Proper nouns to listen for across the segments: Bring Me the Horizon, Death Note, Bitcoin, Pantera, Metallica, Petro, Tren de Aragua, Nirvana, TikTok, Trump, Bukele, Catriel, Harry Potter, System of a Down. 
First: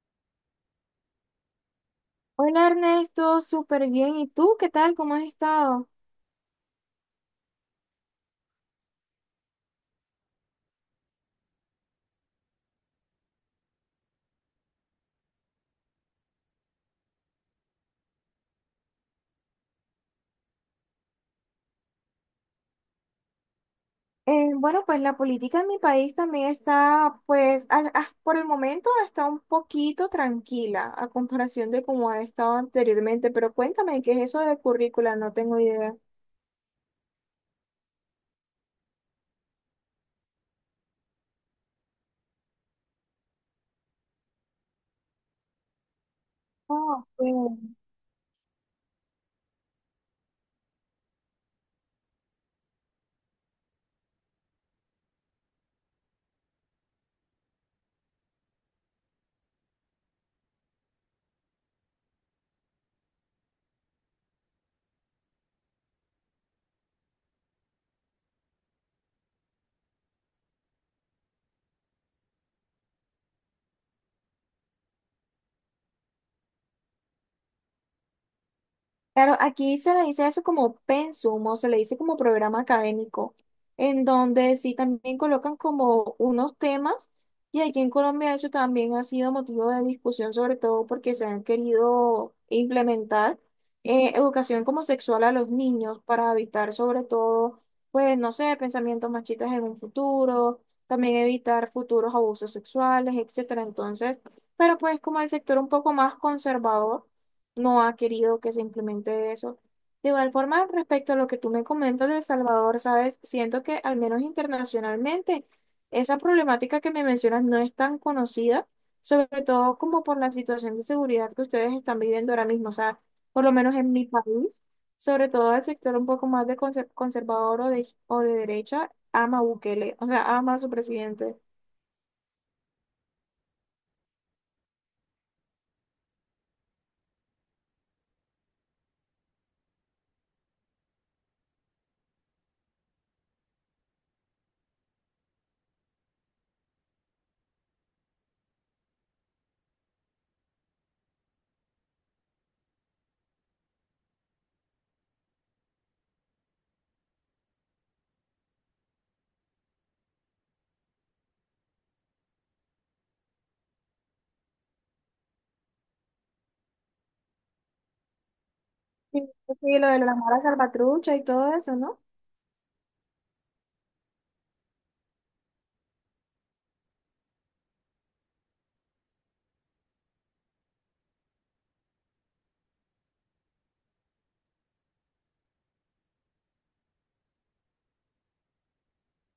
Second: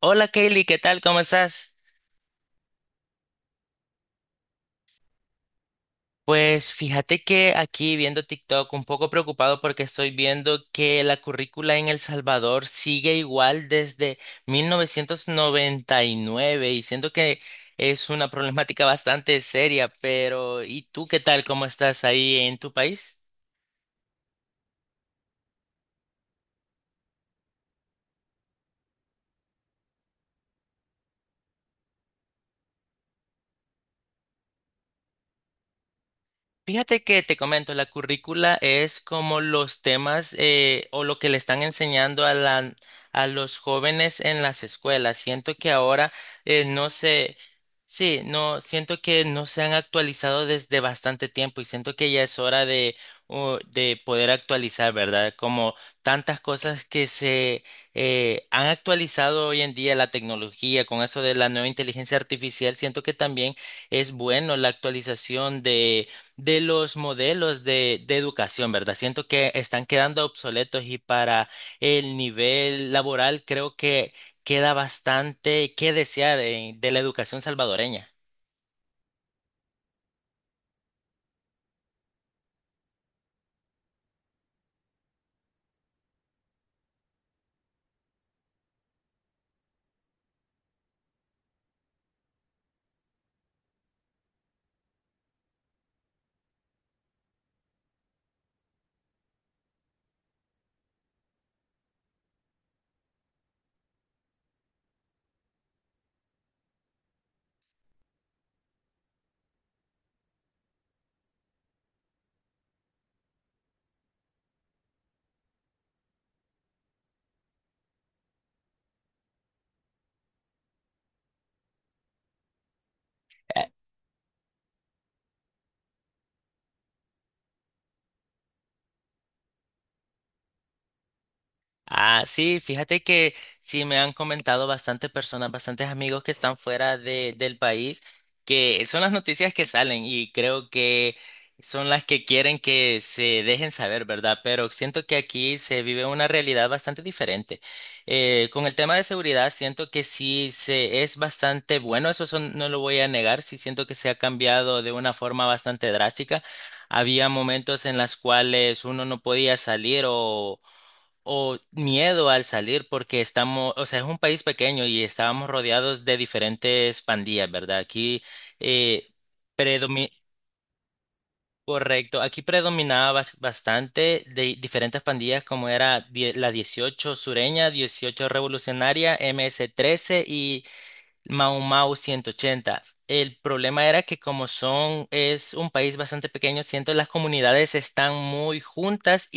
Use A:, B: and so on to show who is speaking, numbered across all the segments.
A: Hola Kaylee, ¿qué tal? ¿Cómo estás?
B: Hola Ernesto, súper bien. ¿Y tú qué tal? ¿Cómo has estado?
A: Pues fíjate que aquí viendo TikTok un poco preocupado porque estoy viendo que la currícula en El Salvador sigue igual desde 1999 y siento que es una problemática bastante seria, pero ¿y tú qué tal? ¿Cómo estás ahí en tu país?
B: Bueno, pues la política en mi país también está, pues, por el momento está un poquito tranquila a comparación de cómo ha estado anteriormente, pero cuéntame, ¿qué es eso de currícula? No tengo idea.
A: Fíjate que te comento, la currícula es como los temas o lo que le están enseñando a los jóvenes en las escuelas. Siento que ahora no
B: Ah,
A: se,
B: ok.
A: sí, no, siento que no se han actualizado desde bastante tiempo y siento que ya es hora de poder actualizar, ¿verdad? Como tantas cosas que se han actualizado hoy en día, la tecnología, con eso de la nueva inteligencia artificial, siento que también es bueno la actualización de los modelos de educación, ¿verdad? Siento que están quedando obsoletos y para el nivel laboral creo que queda bastante que desear de la educación salvadoreña.
B: Claro, aquí se le dice eso como pensum o se le dice como programa académico, en donde sí también colocan como unos temas y aquí en Colombia eso también ha sido motivo de discusión, sobre todo porque se han querido implementar educación como sexual a los niños para evitar sobre todo, pues no sé, pensamientos machistas en un futuro, también evitar futuros abusos sexuales, etcétera. Entonces, pero pues como el sector un poco más conservador no ha querido que se implemente eso. De igual forma, respecto a lo que tú me comentas de El Salvador, ¿sabes? Siento que al menos internacionalmente esa problemática que me mencionas no es tan conocida, sobre todo como por la situación de seguridad que ustedes están viviendo ahora mismo, o sea, por lo menos en mi país, sobre todo el sector un poco más de conservador o de derecha, ama a Bukele, o sea, ama a su presidente.
A: Ah, sí, fíjate que sí me han comentado bastantes personas, bastantes amigos que están fuera del país, que son las noticias que salen y creo que son las que quieren que se dejen saber, ¿verdad? Pero siento que aquí se vive una realidad bastante diferente. Con el tema de seguridad, siento que sí se es bastante bueno, no lo voy a negar, sí siento que se ha cambiado de una forma bastante drástica. Había momentos en las cuales uno no podía salir o miedo al salir porque estamos, o sea, es un país pequeño y estábamos rodeados de diferentes pandillas, ¿verdad? Aquí eh,
B: Sí, sí, lo de
A: predomi-
B: las malas salvatrucha y todo eso, ¿no?
A: correcto, aquí predominaba bastante de diferentes pandillas como era la 18 sureña, 18 revolucionaria, MS-13 y Mau Mau 180. El problema era que es un país bastante pequeño, siento las comunidades están muy juntas,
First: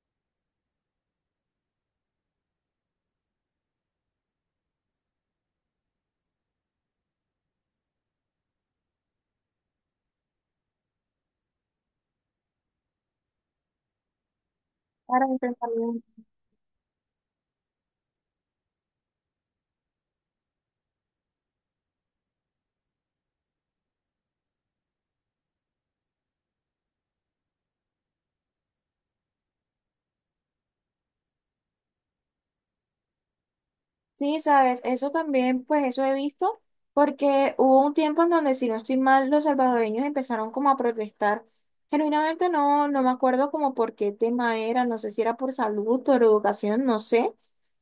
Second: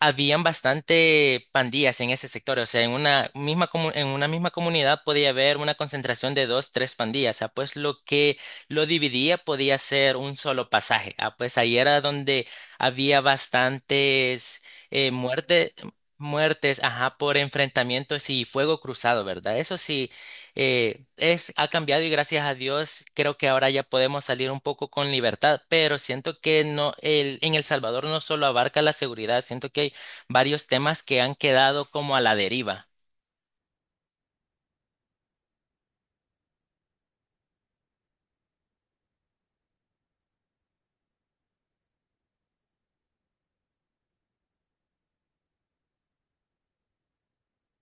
A: habían bastante pandillas en ese sector, o sea, en una misma en una misma comunidad podía haber una concentración de dos, tres pandillas, ah, pues lo que lo dividía podía ser un solo pasaje, ah, pues ahí era donde había bastantes eh,
B: Para
A: muerte-
B: enfrentarlo.
A: muertes, ajá, por enfrentamientos y fuego cruzado, ¿verdad? Eso sí, ha cambiado y gracias a Dios creo que ahora ya podemos salir un poco con libertad, pero siento que no, en El Salvador no solo abarca la seguridad, siento que varios temas que han quedado como a la deriva.
B: Sí, sabes, eso también, pues eso he visto, porque hubo un tiempo en donde, si no estoy mal, los salvadoreños empezaron como a protestar. Genuinamente no, no me acuerdo como por qué tema era, no sé si era por salud, por educación, no sé,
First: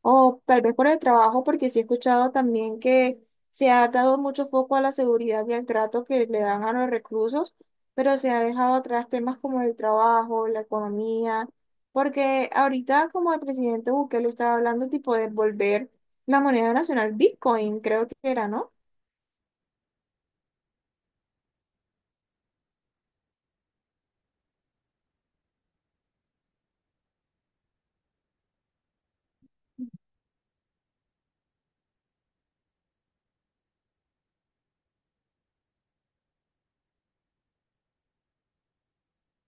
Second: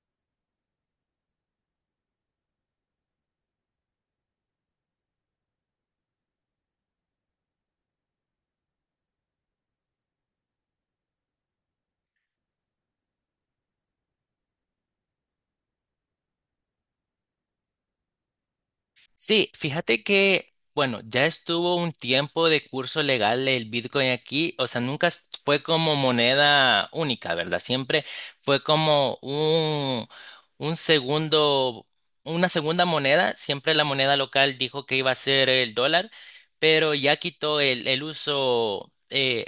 B: o tal vez por el trabajo, porque sí he escuchado también que se ha dado mucho foco a la seguridad y al trato que le dan a los reclusos, pero se ha dejado atrás temas como el trabajo, la economía, porque ahorita como el presidente Bukele estaba hablando tipo de volver la moneda nacional Bitcoin, creo que era, ¿no?
A: Sí, fíjate que, bueno, ya estuvo un tiempo de curso legal el Bitcoin aquí, o sea, nunca fue como moneda única, ¿verdad? Siempre fue como un segundo, una segunda moneda, siempre la moneda local dijo que iba a ser el dólar, pero ya quitó el uso.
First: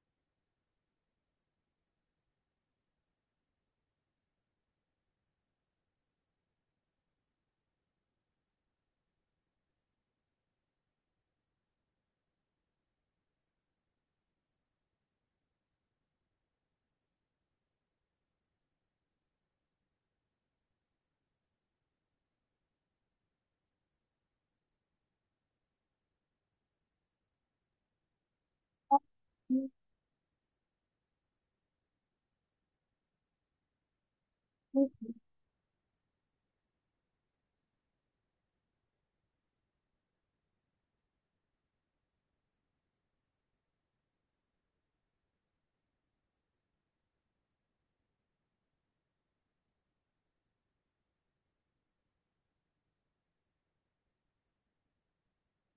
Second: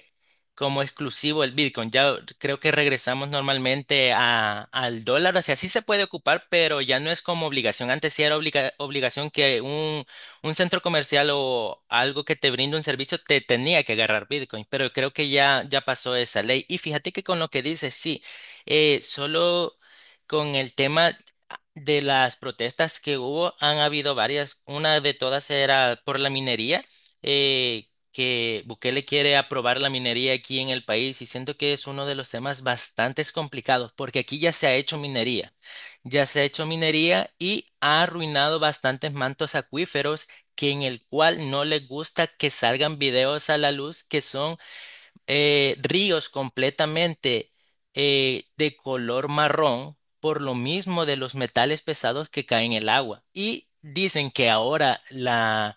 A: Como exclusivo el Bitcoin. Ya creo que regresamos normalmente al dólar, o sea, sí se puede ocupar, pero ya no es como obligación. Antes sí era obligación que un centro comercial o algo que te brinde un servicio te tenía que agarrar Bitcoin, pero creo que ya pasó esa ley. Y fíjate que con lo que dices, sí, solo con el tema. De las protestas que hubo, han habido varias. Una de todas era por la minería. eh, que Bukele quiere
B: Sí,
A: aprobar la minería aquí en el país y siento que es uno de los temas bastante complicados porque aquí ya se ha hecho
B: sí.
A: minería, ya se ha hecho minería y ha arruinado bastantes mantos acuíferos que en el cual no les gusta que salgan videos a la luz que son ríos completamente de color marrón por lo mismo de los metales pesados que caen en el agua. Y dicen que ahora la,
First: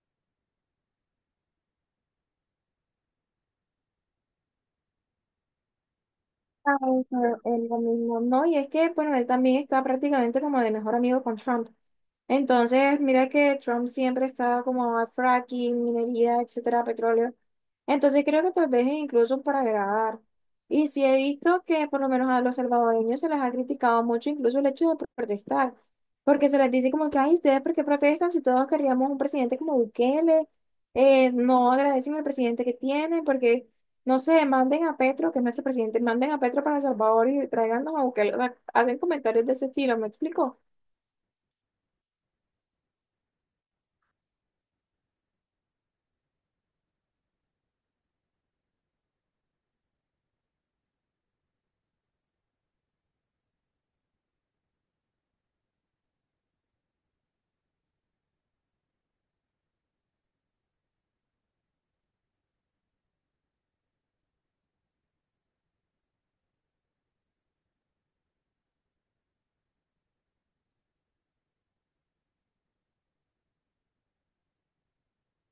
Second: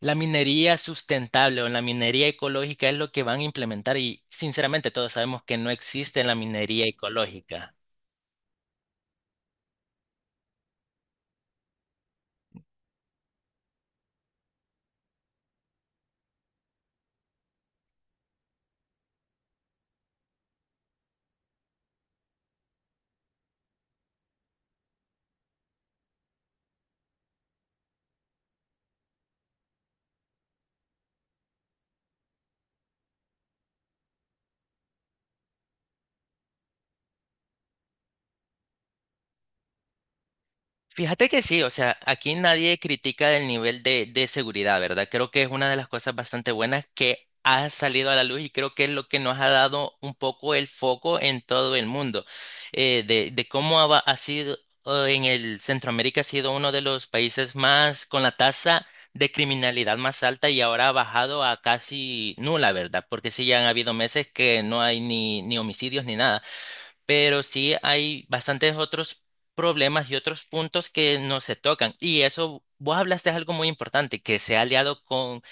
A: la minería sustentable o la minería ecológica es lo que van a implementar y sinceramente todos sabemos que no existe la
B: Ah,
A: minería
B: eso es
A: ecológica.
B: lo mismo, ¿no? Y es que, bueno, él también está prácticamente como de mejor amigo con Trump. Entonces, mira que Trump siempre está como a fracking, minería, etcétera, petróleo. Entonces, creo que tal vez es incluso para grabar. Y sí he visto que por lo menos a los salvadoreños se les ha criticado mucho incluso el hecho de protestar, porque se les dice como que, ay, ¿ustedes por qué protestan si todos queríamos un presidente como Bukele? No agradecen al presidente que tienen, porque... No sé, manden a Petro, que es nuestro presidente, manden a Petro para El Salvador y tráiganos a Bukele. O sea, hacen comentarios de ese estilo, ¿me explico?
A: Fíjate que sí, o sea, aquí nadie critica el nivel de seguridad, ¿verdad? Creo que es una de las cosas bastante buenas que ha salido a la luz y creo que es lo que nos ha dado un poco el foco en todo el mundo, de cómo ha sido en el Centroamérica, ha sido uno de los países más con la tasa de criminalidad más alta y ahora ha bajado a casi nula, ¿verdad? Porque sí, ya han habido meses que no hay ni homicidios ni nada, pero sí hay bastantes otros problemas y otros puntos que no se tocan. Y eso, vos hablaste de algo muy importante, que se ha aliado con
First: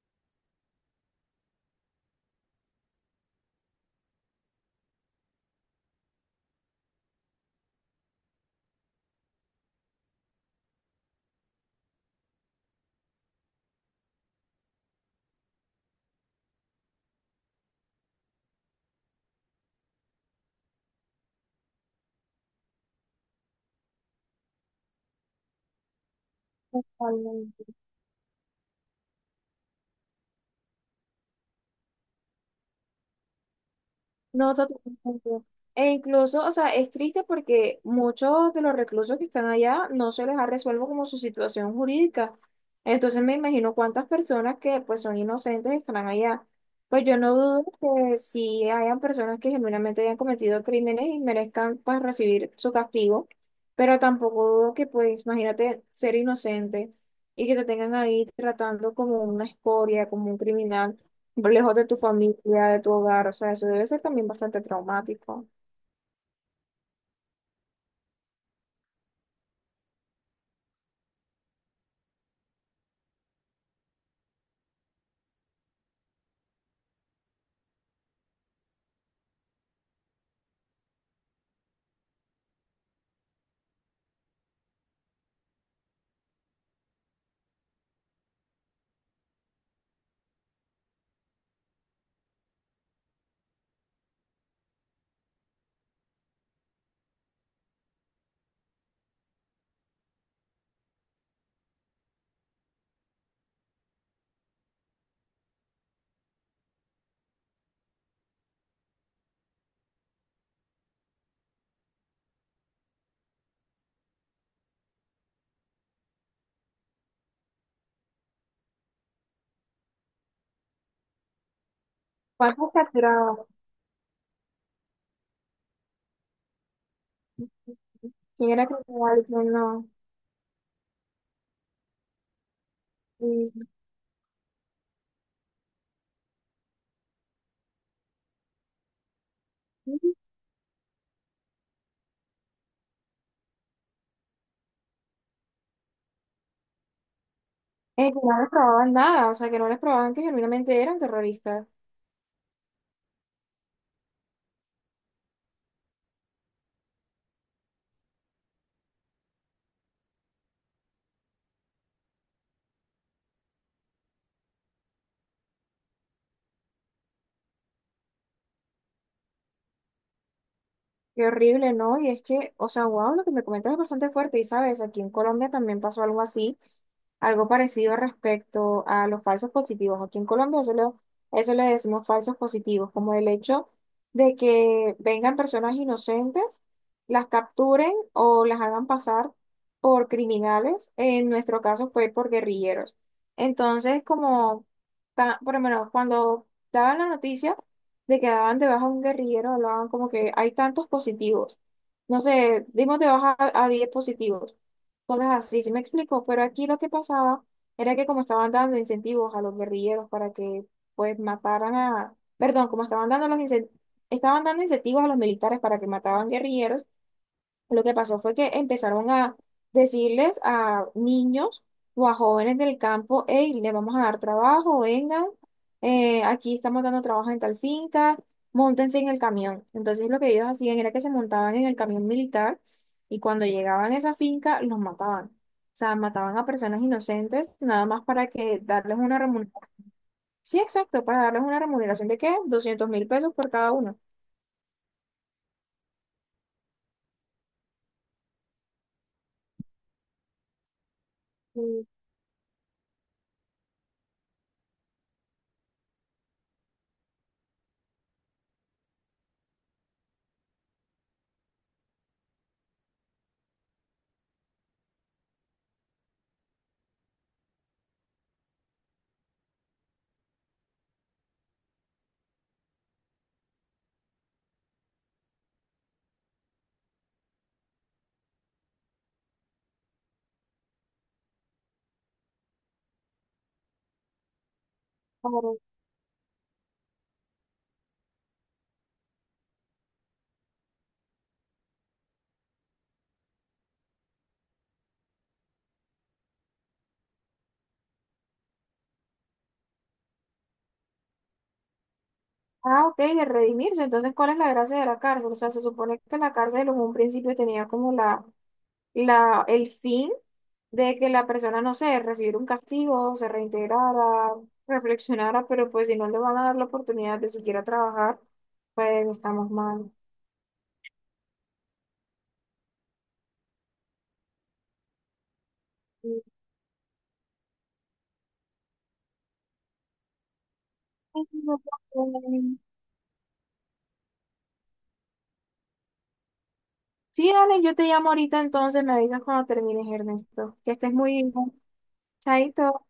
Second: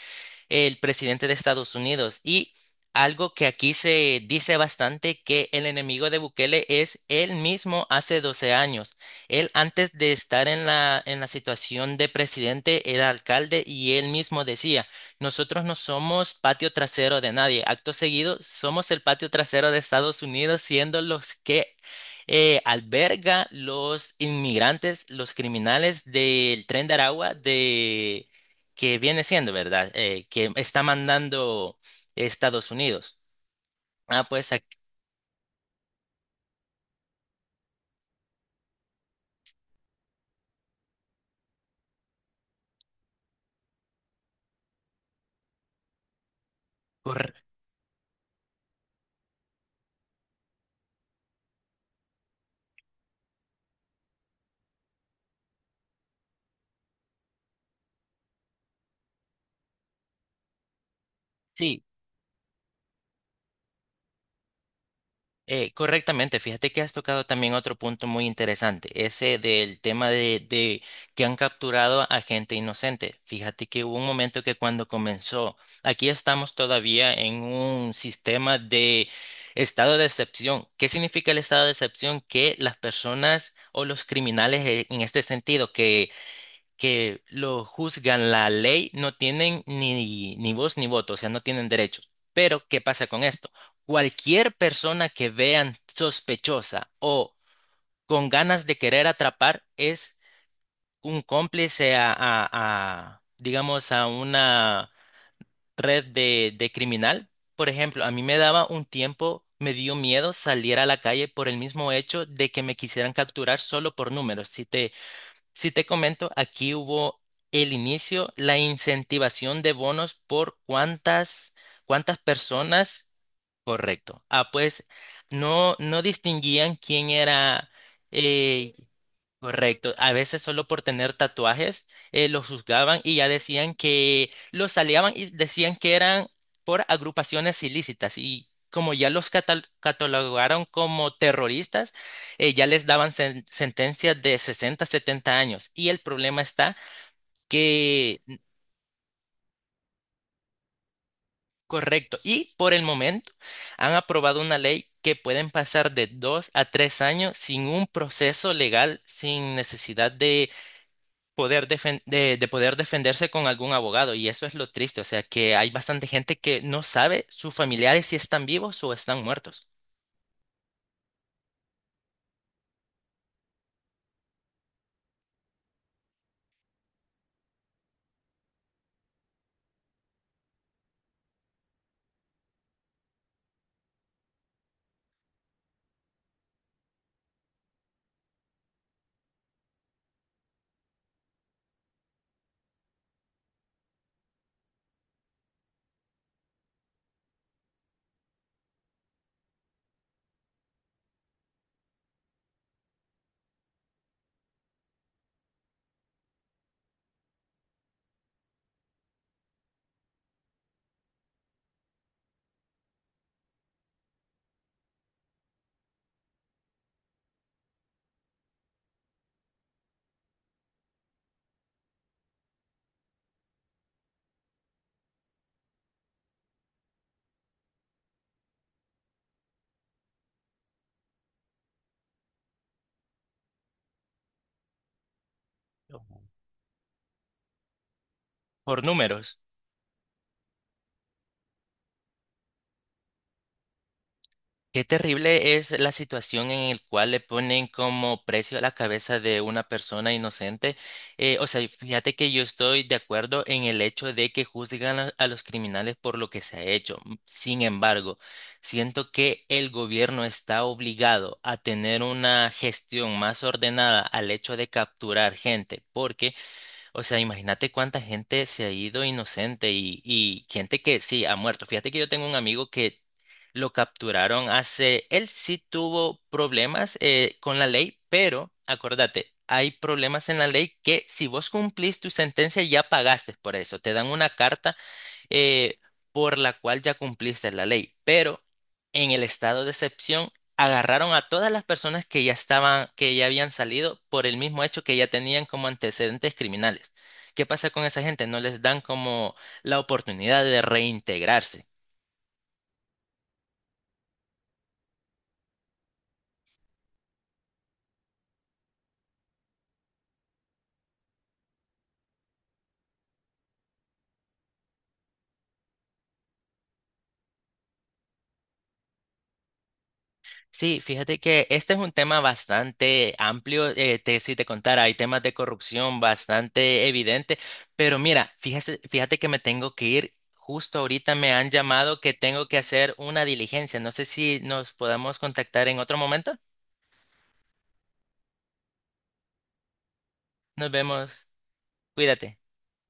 A: el presidente de Estados Unidos. Y algo que aquí se dice bastante, que el enemigo de Bukele es él mismo hace 12 años. Él antes de estar en la situación de presidente era alcalde y él mismo decía, nosotros no somos patio trasero de nadie. Acto seguido, somos el patio trasero de Estados Unidos siendo los que alberga los inmigrantes, los criminales del Tren de Aragua,
B: Totalmente.
A: de que viene siendo, ¿verdad? Que está mandando Estados Unidos. Ah, pues
B: No, totalmente. E incluso, o sea, es triste porque muchos de los reclusos que están allá no se les ha resuelto como su situación jurídica. Entonces me imagino cuántas personas que pues son inocentes estarán allá. Pues yo no
A: corre-
B: dudo que si hayan personas que genuinamente hayan cometido crímenes y merezcan pues recibir su castigo, pero tampoco dudo que pues imagínate ser inocente y que te tengan ahí tratando como una escoria, como un criminal lejos
A: sí,
B: de tu familia, de tu hogar, o sea, eso debe ser también bastante traumático.
A: correctamente. Fíjate que has tocado también otro punto muy interesante, ese del tema de que han capturado a gente inocente. Fíjate que hubo un momento que cuando comenzó, aquí estamos todavía en un sistema de estado de excepción. ¿Qué significa el estado de excepción? Que las personas o los criminales en este sentido que lo juzgan la ley no tienen ni voz ni voto, o sea, no tienen derechos. Pero, ¿qué pasa con esto? Cualquier persona que vean sospechosa o con ganas de querer atrapar es un cómplice digamos, a una red de criminal. Por ejemplo, a mí me daba un tiempo, me dio miedo salir a la calle por el mismo hecho de que me quisieran capturar solo por números. Si te comento, aquí hubo el inicio, la incentivación de bonos por cuántas
B: ¿Cuántos
A: personas.
B: capturados?
A: Correcto. Ah, pues no, no distinguían quién era.
B: ¿Quién era
A: eh,
B: capturado y quién no?
A: Correcto. A veces solo por tener tatuajes los juzgaban y ya
B: Y,
A: decían que los aleaban y decían que eran por agrupaciones ilícitas. Y como ya los catalogaron como terroristas, ya les daban sentencias de 60, 70 años. Y el problema está
B: que
A: que.
B: no les probaban nada, o sea, que no les probaban que genuinamente eran terroristas.
A: Correcto. Y por el momento han aprobado una ley que pueden pasar de 2 a 3 años sin un proceso legal, sin necesidad de poder defenderse con algún abogado. Y eso es lo triste. O sea, que hay bastante gente que no sabe sus familiares si están vivos o están muertos
B: Qué horrible, ¿no? Y es que, o sea, wow, lo que me comentas es bastante fuerte. Y sabes, aquí en Colombia también pasó algo así, algo parecido respecto a los falsos positivos. Aquí en Colombia eso, eso le decimos falsos positivos, como el hecho de que vengan personas inocentes, las capturen o las hagan pasar por criminales. En nuestro caso fue por guerrilleros. Entonces, como, por lo menos, cuando daban la noticia de que daban de baja a un guerrillero, hablaban como que hay tantos positivos. No sé, dimos de baja a, 10 positivos. Cosas así, sí me explico, pero aquí lo que pasaba era que como estaban dando incentivos a los guerrilleros para que pues mataran a, perdón, como estaban dando los estaban dando incentivos a los militares para que mataban guerrilleros, lo que pasó fue que empezaron a decirles a niños o a jóvenes del campo, hey, le vamos a dar trabajo, vengan, aquí estamos dando trabajo en tal finca, móntense en el camión. Entonces lo que ellos hacían era que se montaban en el camión militar y cuando llegaban a esa finca los mataban. O sea, mataban a personas inocentes nada más para que
A: por
B: darles una
A: números.
B: remuneración. Sí, exacto, para darles una remuneración ¿de qué? 200.000 pesos por cada uno.
A: Qué terrible es la situación en el cual le ponen como precio a la cabeza de una persona inocente. O sea,
B: Mm,
A: fíjate que yo estoy de acuerdo en el hecho de que juzgan a los criminales por lo que se ha hecho. Sin embargo, siento que el gobierno está obligado a tener una gestión más ordenada al hecho de capturar gente, porque o sea, imagínate cuánta gente se ha ido inocente y gente que sí ha muerto. Fíjate que yo tengo un amigo que lo capturaron él sí tuvo problemas con la ley, pero acuérdate, hay problemas en la ley que si vos cumplís tu sentencia ya pagaste por eso. Te dan una carta
B: claro.
A: eh, por la cual ya cumpliste la ley. Pero en el estado de excepción agarraron a todas las personas que ya habían salido por el mismo hecho que ya tenían como antecedentes criminales. ¿Qué pasa con esa gente? No les dan como la oportunidad de reintegrarse.
B: Ah, ok, de redimirse. Entonces, ¿cuál es la gracia de la cárcel? O sea, se supone que la cárcel en un principio tenía como el fin de que la persona, no sé, recibiera un castigo, se reintegrara, reflexionara, pero pues si no le van a dar la oportunidad de siquiera trabajar, pues estamos mal.
A: Sí, fíjate que este es un tema bastante amplio. Si te contara, hay temas de corrupción
B: Sí,
A: bastante evidente, pero mira, fíjate que me tengo que ir. Justo ahorita me han llamado que tengo que hacer una diligencia. No sé si nos podamos contactar en otro momento.
B: sí, dale, yo te llamo ahorita entonces, me avisas cuando termines, Ernesto.
A: Nos
B: Que estés muy
A: vemos.
B: bien.
A: Cuídate.
B: Chaito.